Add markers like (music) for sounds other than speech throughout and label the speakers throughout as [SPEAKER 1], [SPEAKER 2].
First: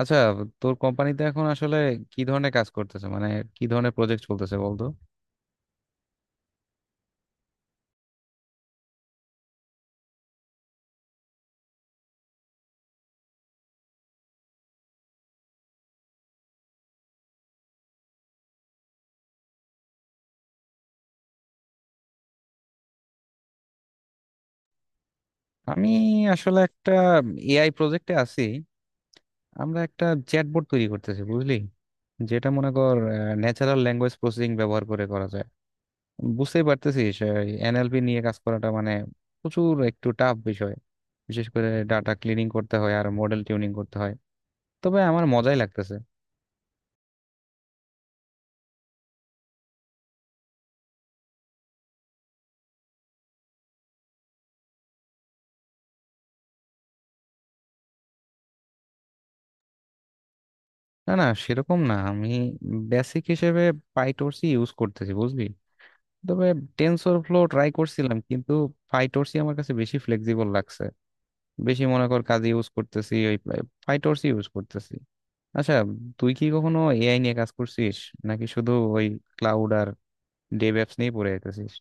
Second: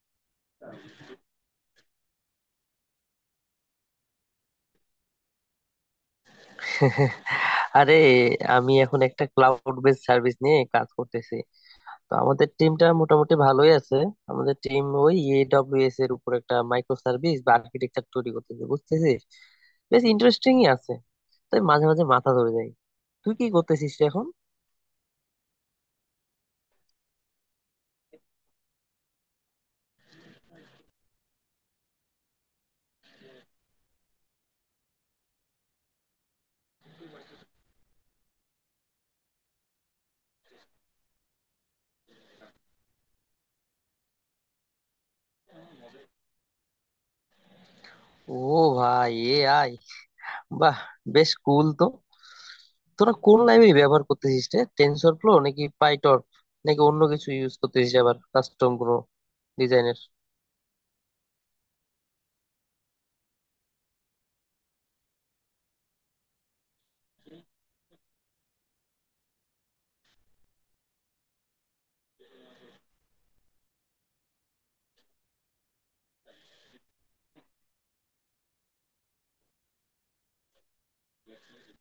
[SPEAKER 1] আচ্ছা, তোর কোম্পানিতে এখন আসলে কি ধরনের কাজ করতেছে মানে কি ধরনের প্রজেক্ট চলতেছে বলতো?
[SPEAKER 2] আরে, আমি এখন একটা ক্লাউড বেস সার্ভিস নিয়ে কাজ করতেছি। তো আমাদের টিমটা মোটামুটি ভালোই আছে। আমাদের টিম ওই এডব্লিউএস এর উপর একটা মাইক্রো সার্ভিস বা আর্কিটেকচার তৈরি করতেছে, বুঝতেছিস? বেশ ইন্টারেস্টিংই আছে, তাই মাঝে মাঝে মাথা ধরে যায়। তুই কি করতেছিস রে এখন?
[SPEAKER 1] আমি আসলে একটা এআই প্রজেক্টে আছি। আমরা একটা চ্যাটবট তৈরি করতেছি বুঝলি, যেটা মনে কর ন্যাচারাল ল্যাঙ্গুয়েজ প্রসেসিং ব্যবহার করে করা যায়। বুঝতেই পারতেছিস, এনএলপি নিয়ে কাজ করাটা মানে প্রচুর একটু টাফ বিষয়। বিশেষ করে ডাটা ক্লিনিং করতে হয় আর মডেল টিউনিং করতে হয়, তবে আমার মজাই লাগতেছে।
[SPEAKER 2] ও, ভাই এ আই, বাহ, বেশ কুল তো। তোরা কোন লাইব্রেরি ব্যবহার করতেছিস রে, টেনসর ফ্লো নাকি পাইটর্ন, নাকি অন্য কিছু ইউজ করতেছিস, আবার কাস্টম কোনো ডিজাইনের?
[SPEAKER 1] না না, সেরকম না, আমি বেসিক হিসেবে পাইটর্চই ইউজ করতেছি বুঝলি। তবে টেনসর ফ্লো ট্রাই করছিলাম কিন্তু ফাইটোরসি আমার কাছে বেশি ফ্লেক্সিবল লাগছে। বেশি মনে কর কাজে ইউজ করতেছি, ওই ফাইটোরসি ইউজ করতেছি। আচ্ছা, তুই কি কখনো এআই নিয়ে কাজ করছিস, নাকি শুধু ওই ক্লাউড আর ডেভ অ্যাপস নিয়ে পড়ে যেতেছিস?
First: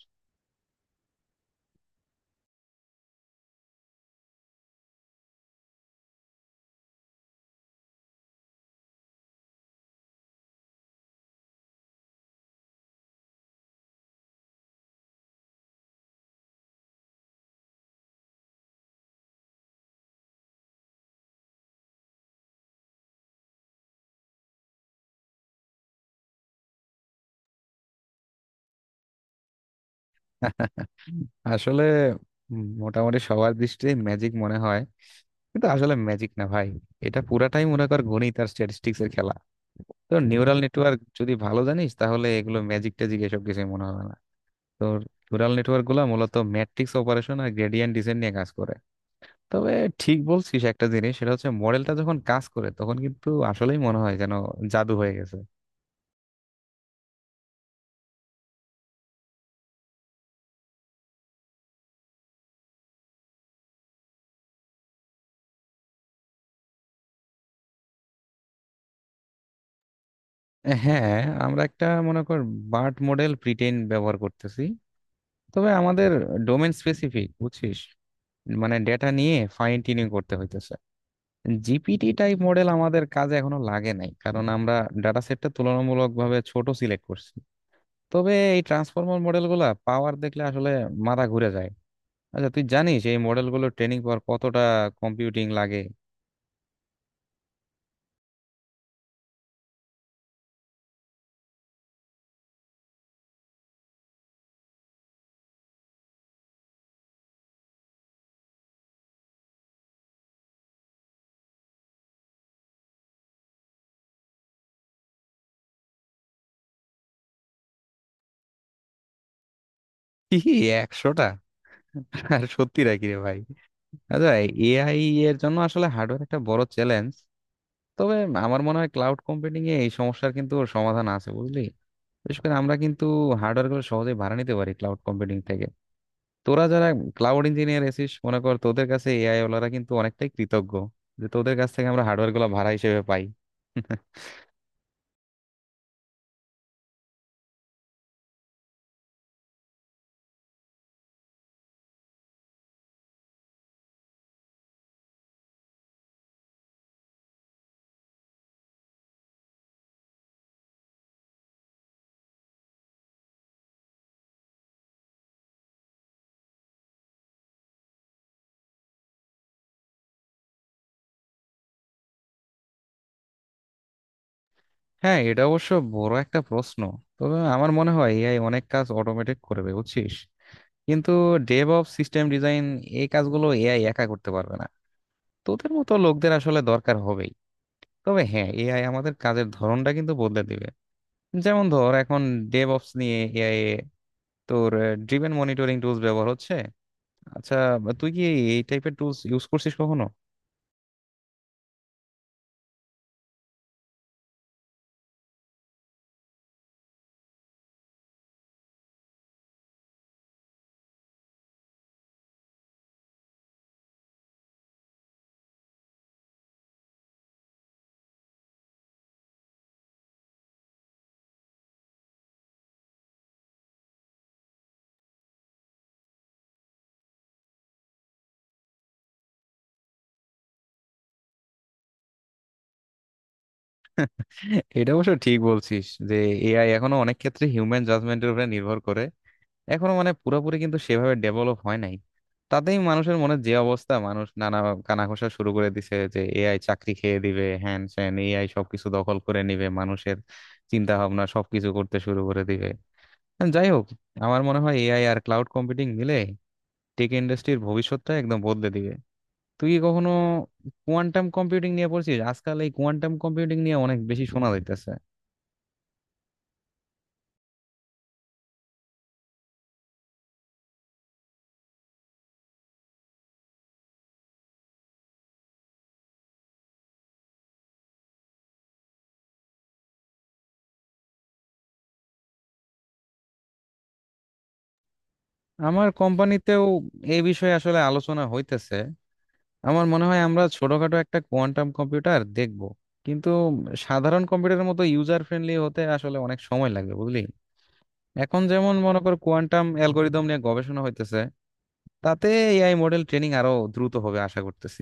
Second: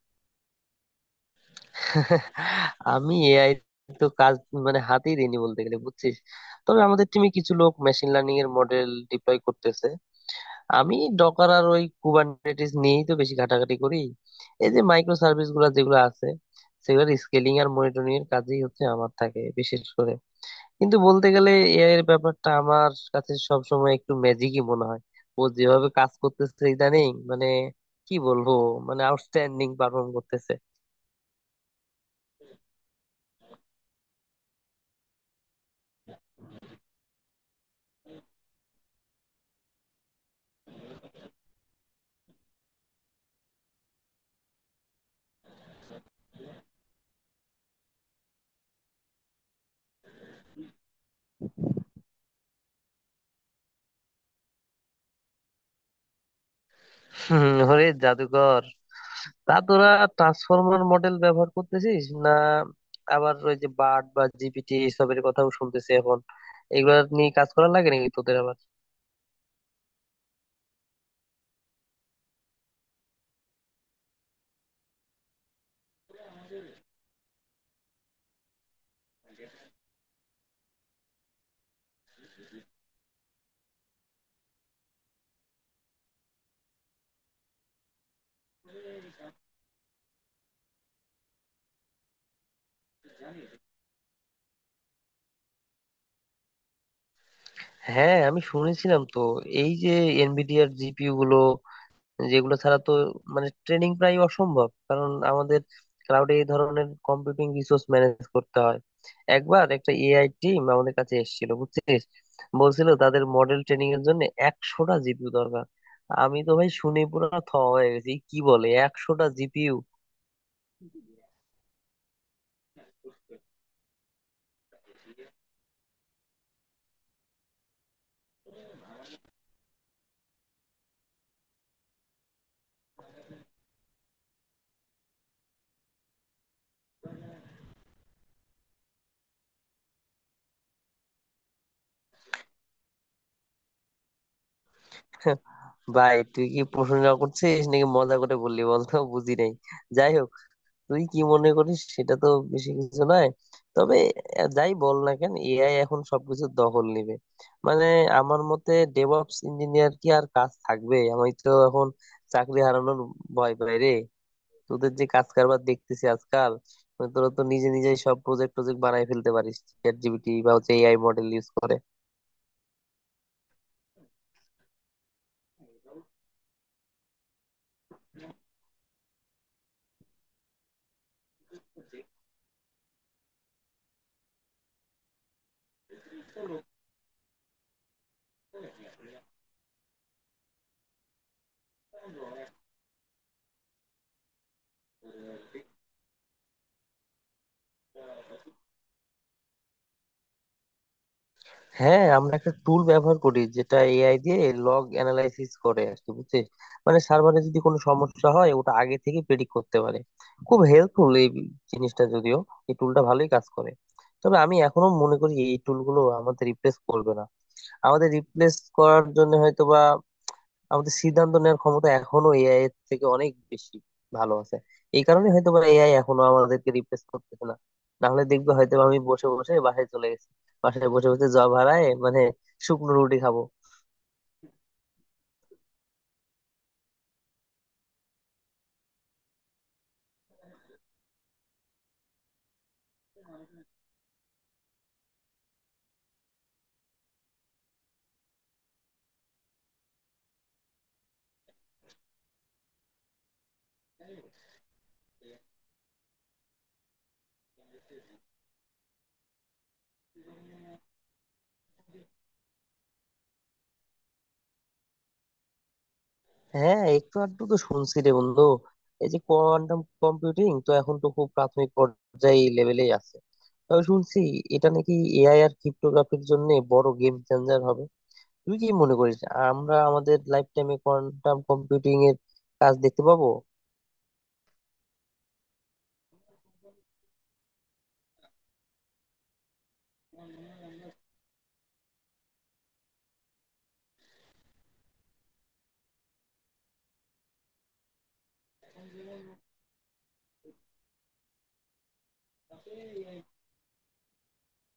[SPEAKER 2] আমি এআই তো কাজ মানে হাতেই দিইনি বলতে গেলে, বুঝছিস। তবে আমাদের টিমে কিছু লোক মেশিন লার্নিং এর মডেল ডিপ্লয় করতেছে। আমি ডকার আর ওই কুবারনেটিস নিয়েই তো বেশি ঘাটাঘাটি করি। এই যে মাইক্রো সার্ভিস গুলা যেগুলো আছে, সেগুলোর স্কেলিং আর মনিটরিং এর কাজই হচ্ছে আমার থাকে বিশেষ করে। কিন্তু বলতে গেলে এআই এর ব্যাপারটা আমার কাছে সবসময় একটু ম্যাজিকই মনে হয়। ও যেভাবে কাজ করতেছে ইদানিং, মানে কি বলবো, মানে আউটস্ট্যান্ডিং পারফর্ম করতেছে।
[SPEAKER 1] (laughs) আসলে মোটামুটি সবার দৃষ্টিতে ম্যাজিক মনে হয়, কিন্তু আসলে ম্যাজিক না ভাই। এটা পুরাটাই মনে কর গণিত আর স্ট্যাটিস্টিক্স এর খেলা। তো নিউরাল নেটওয়ার্ক যদি ভালো জানিস, তাহলে এগুলো ম্যাজিক ট্যাজিক এসব কিছু মনে হবে না। তো নিউরাল নেটওয়ার্ক গুলা মূলত ম্যাট্রিক্স অপারেশন আর গ্রেডিয়েন্ট ডিসেন্ট নিয়ে কাজ করে। তবে ঠিক বলছিস একটা জিনিস, সেটা হচ্ছে মডেলটা যখন কাজ করে তখন কিন্তু আসলেই মনে হয় যেন জাদু হয়ে গেছে।
[SPEAKER 2] হম, ওরে জাদুকর। তা তোরা ট্রান্সফর্মার মডেল ব্যবহার করতেছিস না? আবার ওই যে বার্ড বা জিপিটি এসবের কথাও শুনতেছি এখন, এগুলা নিয়ে কাজ করা লাগে নাকি তোদের আবার?
[SPEAKER 1] হ্যাঁ, আমরা একটা মনে কর বার্ট মডেল প্রিটেইন ব্যবহার করতেছি। তবে আমাদের ডোমেন স্পেসিফিক বুঝছিস, মানে ডেটা নিয়ে ফাইন টিউনিং করতে হইতেছে। জিপিটি টাইপ মডেল আমাদের কাজে এখনো লাগে নাই, কারণ আমরা ডাটা সেটটা তুলনামূলকভাবে ছোট সিলেক্ট করছি। তবে এই ট্রান্সফর্মার মডেলগুলা পাওয়ার দেখলে আসলে মাথা ঘুরে যায়। আচ্ছা, তুই জানিস এই মডেলগুলো ট্রেনিং পাওয়ার কতটা কম্পিউটিং লাগে?
[SPEAKER 2] হ্যাঁ, আমি শুনেছিলাম তো, এই যে এনভিডিআর জিপিইউ গুলো, যেগুলো ছাড়া তো মানে ট্রেনিং প্রায় অসম্ভব, কারণ আমাদের ক্লাউডে এই ধরনের কম্পিউটিং রিসোর্স ম্যানেজ করতে হয়। একবার একটা এআই টিম আমাদের কাছে এসেছিল, বুঝছিস, বলছিল তাদের মডেল ট্রেনিং এর জন্য 100টা জিপিইউ দরকার। আমি তো ভাই শুনে পুরো থ হয়ে গেছি, কি বলে, 100টা জিপিইউ!
[SPEAKER 1] কি, 100টা? আর সত্যি নাকি রে ভাই? আচ্ছা, এআই এর জন্য আসলে হার্ডওয়্যার একটা বড় চ্যালেঞ্জ। তবে আমার মনে হয় ক্লাউড কম্পিউটিং এ এই সমস্যার কিন্তু সমাধান আছে বুঝলি। বিশেষ করে আমরা কিন্তু হার্ডওয়্যার গুলো সহজেই ভাড়া নিতে পারি ক্লাউড কম্পিউটিং থেকে। তোরা যারা ক্লাউড ইঞ্জিনিয়ার এসিস মনে কর, তোদের কাছে এআই ওলারা কিন্তু অনেকটাই কৃতজ্ঞ, যে তোদের কাছ থেকে আমরা হার্ডওয়্যার গুলো ভাড়া হিসেবে পাই।
[SPEAKER 2] (laughs) ভাই তুই কি প্রশংসা করছিস নাকি মজা করে বললি বলতো, বুঝি নাই। যাই হোক, তুই কি মনে করিস সেটা তো বেশি কিছু নয়। তবে যাই বল না কেন, এআই এখন সবকিছু দখল নেবে। মানে আমার মতে ডেভঅপস ইঞ্জিনিয়ার কি আর কাজ থাকবে? আমি তো এখন চাকরি হারানোর ভয় পাই রে। তোদের যে কাজ কারবার দেখতেছি আজকাল, মানে তোরা তো নিজে নিজেই সব প্রজেক্ট প্রজেক্ট বানাই ফেলতে পারিস চ্যাট জিপিটি বা হচ্ছে এআই মডেল ইউজ করে।
[SPEAKER 1] হ্যাঁ, এটা অবশ্য বড় একটা প্রশ্ন। তবে আমার মনে হয় এআই অনেক কাজ অটোমেটেড করবে বুঝছিস, কিন্তু ডেভঅপস, সিস্টেম ডিজাইন, এই কাজগুলো এআই একা করতে পারবে না। তোদের মতো লোকদের আসলে দরকার হবেই। তবে হ্যাঁ, এআই আমাদের কাজের ধরনটা কিন্তু বদলে দিবে। যেমন ধর এখন ডেভঅপস নিয়ে এআই তোর ড্রিভেন মনিটরিং টুলস ব্যবহার হচ্ছে। আচ্ছা, তুই কি এই টাইপের টুলস ইউজ করছিস কখনো?
[SPEAKER 2] হ্যাঁ, আমরা একটা টুল ব্যবহার করি যেটা এআই দিয়ে লগ অ্যানালাইসিস করে আর কি, বুঝছিস। মানে সার্ভারে যদি কোনো সমস্যা হয় ওটা আগে থেকে প্রেডিক্ট করতে পারে। খুব হেল্পফুল এই জিনিসটা। যদিও এই টুলটা ভালোই কাজ করে, তবে আমি এখনো মনে করি এই টুলগুলো আমাদের রিপ্লেস করবে না। আমাদের রিপ্লেস করার জন্য হয়তো বা, আমাদের সিদ্ধান্ত নেওয়ার ক্ষমতা এখনো এআই এর থেকে অনেক বেশি ভালো আছে। এই কারণে হয়তো বা এআই এখনো আমাদেরকে রিপ্লেস করতেছে না। না হলে দেখবে হয়তো বা আমি বসে বসে বাসায় চলে গেছি, বাসায় বসে বসে জব হারায় মানে শুকনো রুটি খাবো।
[SPEAKER 1] (laughs) এটা অবশ্য ঠিক বলছিস, যে এআই এখনো অনেক ক্ষেত্রে হিউম্যান জাজমেন্টের উপরে নির্ভর করে। এখনো মানে পুরোপুরি কিন্তু সেভাবে ডেভেলপ হয় নাই। তাতেই মানুষের মনে যে অবস্থা, মানুষ নানা কানাঘোষা শুরু করে দিছে যে এআই চাকরি খেয়ে দিবে, হ্যান স্যান এআই সবকিছু দখল করে নিবে, মানুষের চিন্তা ভাবনা সবকিছু করতে শুরু করে দিবে। যাই হোক, আমার মনে হয় এআই আর ক্লাউড কম্পিউটিং মিলে টেক ইন্ডাস্ট্রির ভবিষ্যৎটা একদম বদলে দিবে। তুই কি কখনো কোয়ান্টাম কম্পিউটিং নিয়ে পড়ছিস? আজকাল এই কোয়ান্টাম কম্পিউটিং নিয়ে অনেক বেশি শোনা যাইতেছে।
[SPEAKER 2] হ্যাঁ, একটু আধটু তো শুনছি রে বন্ধু। এই যে কোয়ান্টাম কম্পিউটিং তো এখন তো খুব প্রাথমিক পর্যায়ে লেভেলেই আছে। তবে শুনছি এটা নাকি এআই আর ক্রিপ্টোগ্রাফির জন্য বড় গেম চেঞ্জার হবে। তুই কি মনে করিস আমরা আমাদের লাইফ টাইমে কোয়ান্টাম কম্পিউটিং এর কাজ দেখতে পাবো?
[SPEAKER 1] আমার কোম্পানিতেও এই বিষয়ে আসলে আলোচনা হইতেছে। আমার মনে হয় আমরা ছোটখাটো একটা কোয়ান্টাম কম্পিউটার দেখব, কিন্তু সাধারণ কম্পিউটারের মতো ইউজার ফ্রেন্ডলি হতে আসলে অনেক সময় লাগবে বুঝলি। এখন যেমন মনে কর কোয়ান্টাম অ্যালগোরিদম নিয়ে গবেষণা হইতেছে, তাতে এআই মডেল ট্রেনিং আরো দ্রুত হবে আশা করতেছি।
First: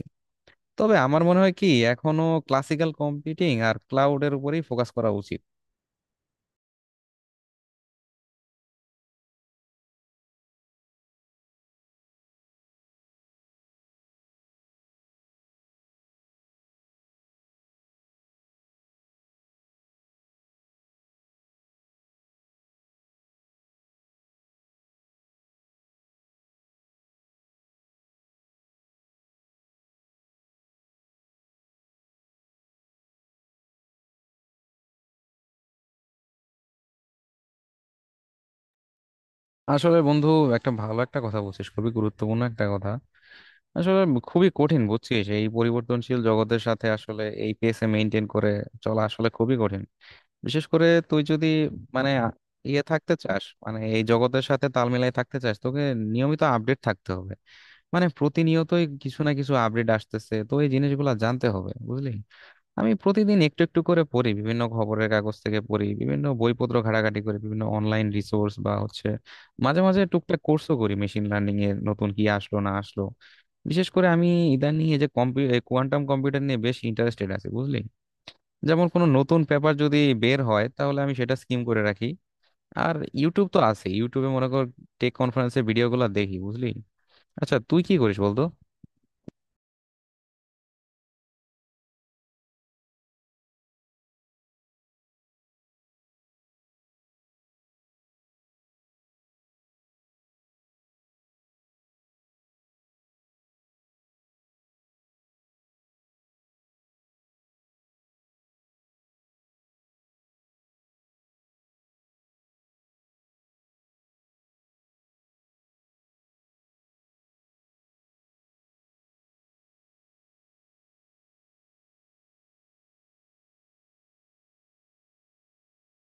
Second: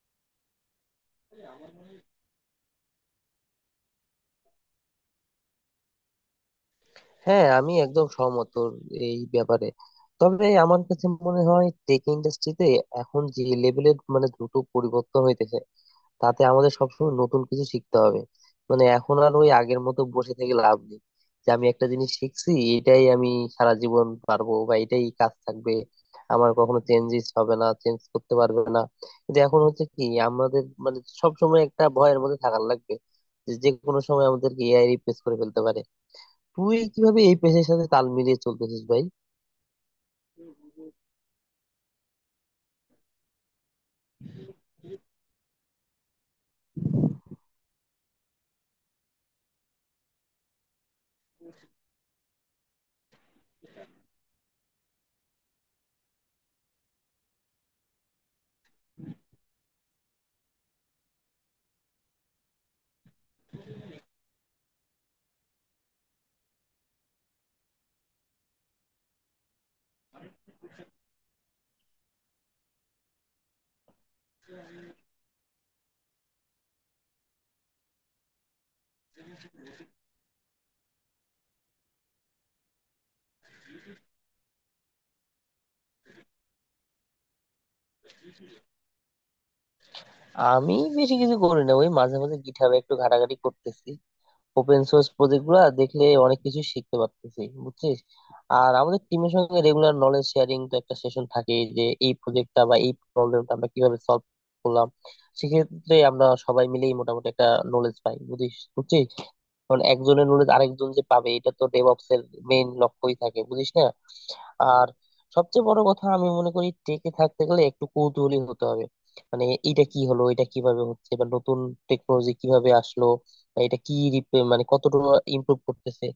[SPEAKER 1] তবে আমার মনে হয় কি, এখনো ক্লাসিক্যাল কম্পিউটিং আর ক্লাউডের উপরেই ফোকাস করা উচিত।
[SPEAKER 2] হ্যাঁ, আমি একদম সহমত তোর এই ব্যাপারে। তবে আমার কাছে মনে হয় টেক ইন্ডাস্ট্রিতে এখন যে লেভেলের মানে দ্রুত পরিবর্তন হইতেছে, তাতে আমাদের সবসময় নতুন কিছু শিখতে হবে। মানে এখন আর ওই আগের মতো বসে থেকে লাভ নেই যে আমি একটা জিনিস শিখছি, এটাই আমি সারা জীবন পারবো বা এটাই কাজ থাকবে, আমার কখনো চেঞ্জেস হবে না, চেঞ্জ করতে পারবে না। কিন্তু এখন হচ্ছে কি, আমাদের মানে সবসময় একটা ভয়ের মধ্যে থাকার লাগবে যে যে কোনো সময় আমাদেরকে এআই রিপ্লেস করে ফেলতে পারে। তুই কিভাবে এই পেশার সাথে তাল মিলিয়ে চলতেছিস ভাই?
[SPEAKER 1] আসলে বন্ধু, একটা ভালো একটা কথা বলছিস, খুবই গুরুত্বপূর্ণ একটা কথা। আসলে খুবই কঠিন বুঝছিস, এই পরিবর্তনশীল জগতের সাথে আসলে এই পেসে মেনটেন করে চলা আসলে খুবই কঠিন। বিশেষ করে তুই যদি মানে ইয়ে থাকতে চাস, মানে এই জগতের সাথে তাল মিলাই থাকতে চাস, তোকে নিয়মিত আপডেট থাকতে হবে। মানে প্রতিনিয়তই কিছু না কিছু আপডেট আসতেছে, তো এই জিনিসগুলো জানতে হবে বুঝলি। আমি প্রতিদিন একটু একটু করে পড়ি, বিভিন্ন খবরের কাগজ থেকে পড়ি, বিভিন্ন বইপত্র ঘাটাঘাটি করি, বিভিন্ন অনলাইন রিসোর্স বা হচ্ছে মাঝে মাঝে টুকটাক কোর্সও করি, মেশিন লার্নিং এর নতুন কি আসলো না আসলো। বিশেষ করে আমি ইদানিং এই যে কোয়ান্টাম কম্পিউটার নিয়ে বেশ ইন্টারেস্টেড আছি বুঝলি। যেমন কোনো নতুন পেপার যদি বের হয়, তাহলে আমি সেটা স্কিম করে রাখি। আর ইউটিউব তো আছে, ইউটিউবে মনে কর টেক কনফারেন্সের ভিডিওগুলো দেখি বুঝলি। আচ্ছা, তুই কি করিস বলতো?
[SPEAKER 2] আমি বেশি কিছু করি না, ওই মাঝে মাঝে গিটহাবে একটু ঘাটাঘাটি করতেছি। ওপেন সোর্স প্রজেক্ট গুলা দেখলে অনেক কিছু শিখতে পারতেছি, বুঝছিস। আর আমাদের টিমের সঙ্গে রেগুলার নলেজ শেয়ারিং তো একটা সেশন থাকে, যে এই প্রজেক্টটা বা এই প্রবলেমটা আমরা কিভাবে সলভ করলাম। সেক্ষেত্রে আমরা সবাই মিলেই মোটামুটি একটা নলেজ পাই, বুঝিস বুঝছিস। কারণ একজনের নলেজ আরেকজন যে পাবে এটা তো ডেভঅপস এর মেইন লক্ষ্যই থাকে, বুঝিস না। আর সবচেয়ে বড় কথা, আমি মনে করি টেকে থাকতে গেলে একটু কৌতূহলী হতে হবে। মানে এটা কি হলো, এটা কিভাবে হচ্ছে, বা নতুন টেকনোলজি কিভাবে আসলো, বা এটা কি মানে কতটুকু ইমপ্রুভ করতেছে।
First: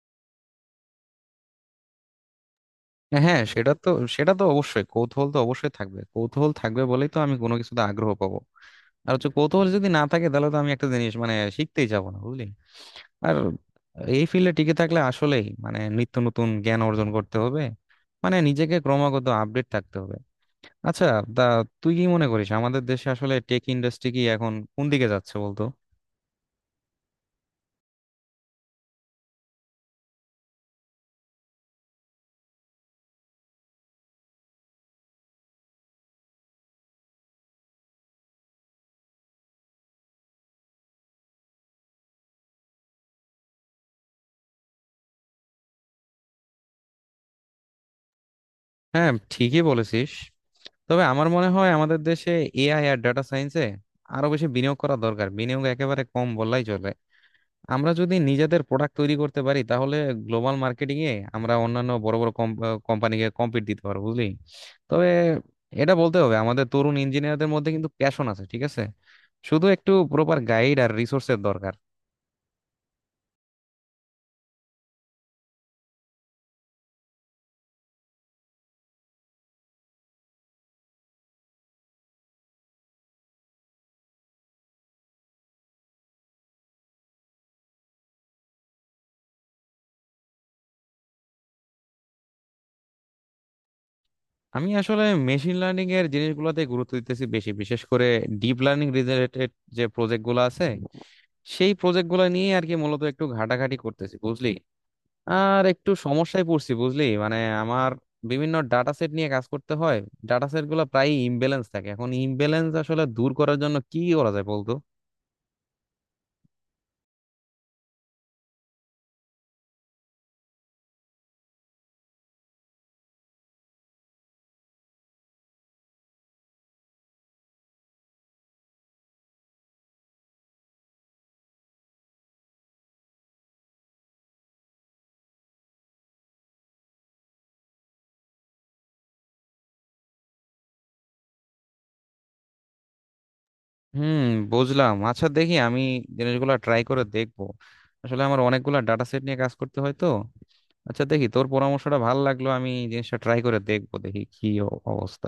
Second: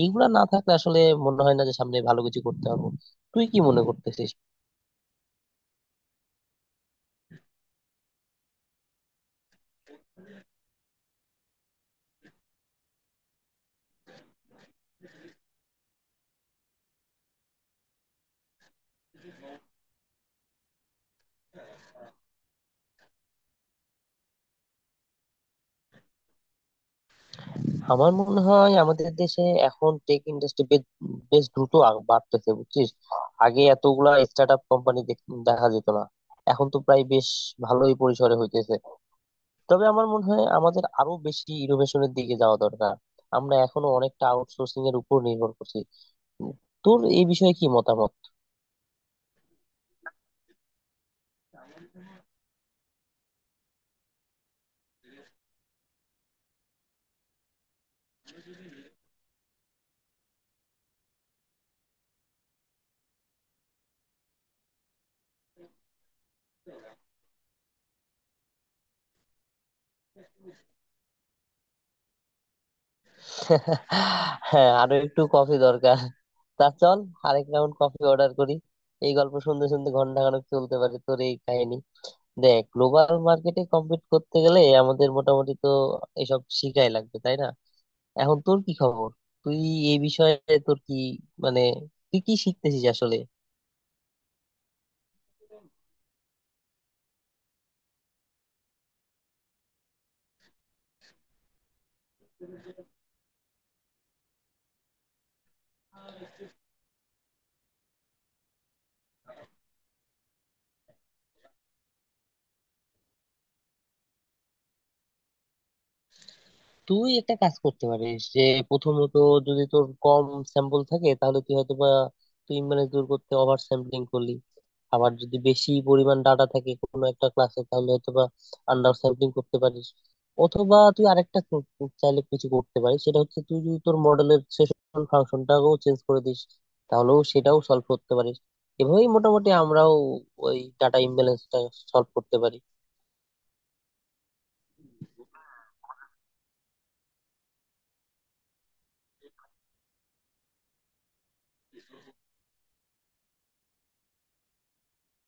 [SPEAKER 2] এইগুলা না থাকলে আসলে মনে হয় না যে সামনে ভালো কিছু করতে পারবো।
[SPEAKER 1] হ্যাঁ
[SPEAKER 2] তুই কি
[SPEAKER 1] সেটা
[SPEAKER 2] মনে
[SPEAKER 1] তো,
[SPEAKER 2] করতেছিস?
[SPEAKER 1] সেটা তো অবশ্যই, কৌতূহল তো অবশ্যই থাকবে, কৌতূহল থাকবে বলেই তো আমি কোনো কিছুতে আগ্রহ পাবো। আর হচ্ছে কৌতূহল যদি না থাকে, তাহলে তো আমি একটা জিনিস মানে শিখতেই যাবো না বুঝলি। আর এই ফিল্ডে টিকে থাকলে আসলেই মানে নিত্য নতুন জ্ঞান অর্জন করতে হবে, মানে নিজেকে ক্রমাগত আপডেট থাকতে হবে। আচ্ছা, তা তুই কি মনে করিস আমাদের দেশে আসলে টেক ইন্ডাস্ট্রি কি এখন কোন দিকে যাচ্ছে বলতো?
[SPEAKER 2] আমার মনে হয় আমাদের দেশে এখন টেক ইন্ডাস্ট্রি বেশ বেশ দ্রুত বাড়তেছে, বুঝছিস। আগে এতগুলা স্টার্ট আপ কোম্পানি দেখা যেত না, এখন তো প্রায় বেশ ভালোই পরিসরে হইতেছে। তবে আমার মনে হয় আমাদের আরো বেশি ইনোভেশনের দিকে যাওয়া দরকার। আমরা এখনো অনেকটা আউটসোর্সিং এর উপর নির্ভর করছি। তোর এই বিষয়ে কি মতামত?
[SPEAKER 1] হ্যাঁ, ঠিকই বলেছিস। তবে আমার মনে হয় আমাদের দেশে এআই আর ডেটা সায়েন্সে আরো বেশি বিনিয়োগ করা দরকার, বিনিয়োগ একেবারে কম বললেই চলে। আমরা যদি নিজেদের প্রোডাক্ট তৈরি করতে পারি, তাহলে গ্লোবাল মার্কেটিং এ আমরা অন্যান্য বড় বড় কোম্পানিকে কম্পিট দিতে পারবো বুঝলি। তবে এটা বলতে হবে, আমাদের তরুণ ইঞ্জিনিয়ারদের মধ্যে কিন্তু প্যাশন আছে, ঠিক আছে। শুধু একটু প্রপার গাইড আর রিসোর্সের দরকার।
[SPEAKER 2] (laughs) হ্যাঁ, আরো একটু কফি দরকার। তা চল, আরেক রাউন্ড কফি অর্ডার করি। এই গল্প শুনতে শুনতে ঘন্টা খানেক চলতে পারে তোর এই কাহিনী। দেখ, গ্লোবাল মার্কেটে কম্পিট করতে গেলে আমাদের মোটামুটি তো এসব শিখাই লাগবে, তাই না? এখন তোর কি খবর? তুই এই বিষয়ে, তোর কি মানে, তুই কি শিখতেছিস আসলে?
[SPEAKER 1] আমি আসলে মেশিন লার্নিং এর জিনিসগুলোতে গুরুত্ব দিতেছি বেশি, বিশেষ করে ডিপ লার্নিং রিলেটেড যে প্রজেক্ট গুলো আছে, সেই প্রজেক্ট গুলো নিয়ে আর কি মূলত একটু ঘাটাঘাটি করতেছি বুঝলি। আর একটু সমস্যায় পড়ছি বুঝলি, মানে আমার বিভিন্ন ডাটা সেট নিয়ে কাজ করতে হয়। ডাটা সেট গুলো প্রায় ইমব্যালেন্স থাকে, এখন ইমব্যালেন্স আসলে দূর করার জন্য কি করা যায় বলতো?
[SPEAKER 2] তুই একটা কাজ করতে পারিস যে, প্রথমত যদি তোর কম স্যাম্পল থাকে, তাহলে তুই হয়তো বা, তুই মানে দূর করতে ওভার স্যাম্পলিং করলি। আবার যদি বেশি পরিমাণ ডাটা থাকে কোনো একটা ক্লাসে, তাহলে হয়তো বা আন্ডার স্যাম্পলিং করতে পারিস। অথবা তুই চাইলে কিছু করতে পারিস, সেটা হচ্ছে তুই যদি তোর মডেলের সেশন ফাংশনটাকেও চেঞ্জ করে দিস, তাহলেও সেটাও সলভ করতে পারিস। এভাবেই মোটামুটি আমরাও ওই ডাটা ইমব্যালেন্সটা সলভ করতে পারি।
[SPEAKER 1] হুম, বুঝলাম। আচ্ছা দেখি, আমি জিনিসগুলো ট্রাই করে দেখবো। আসলে আমার অনেকগুলো ডাটা সেট নিয়ে কাজ করতে হয় তো। আচ্ছা দেখি, তোর পরামর্শটা ভালো লাগলো, আমি জিনিসটা ট্রাই করে দেখবো, দেখি কি অবস্থা।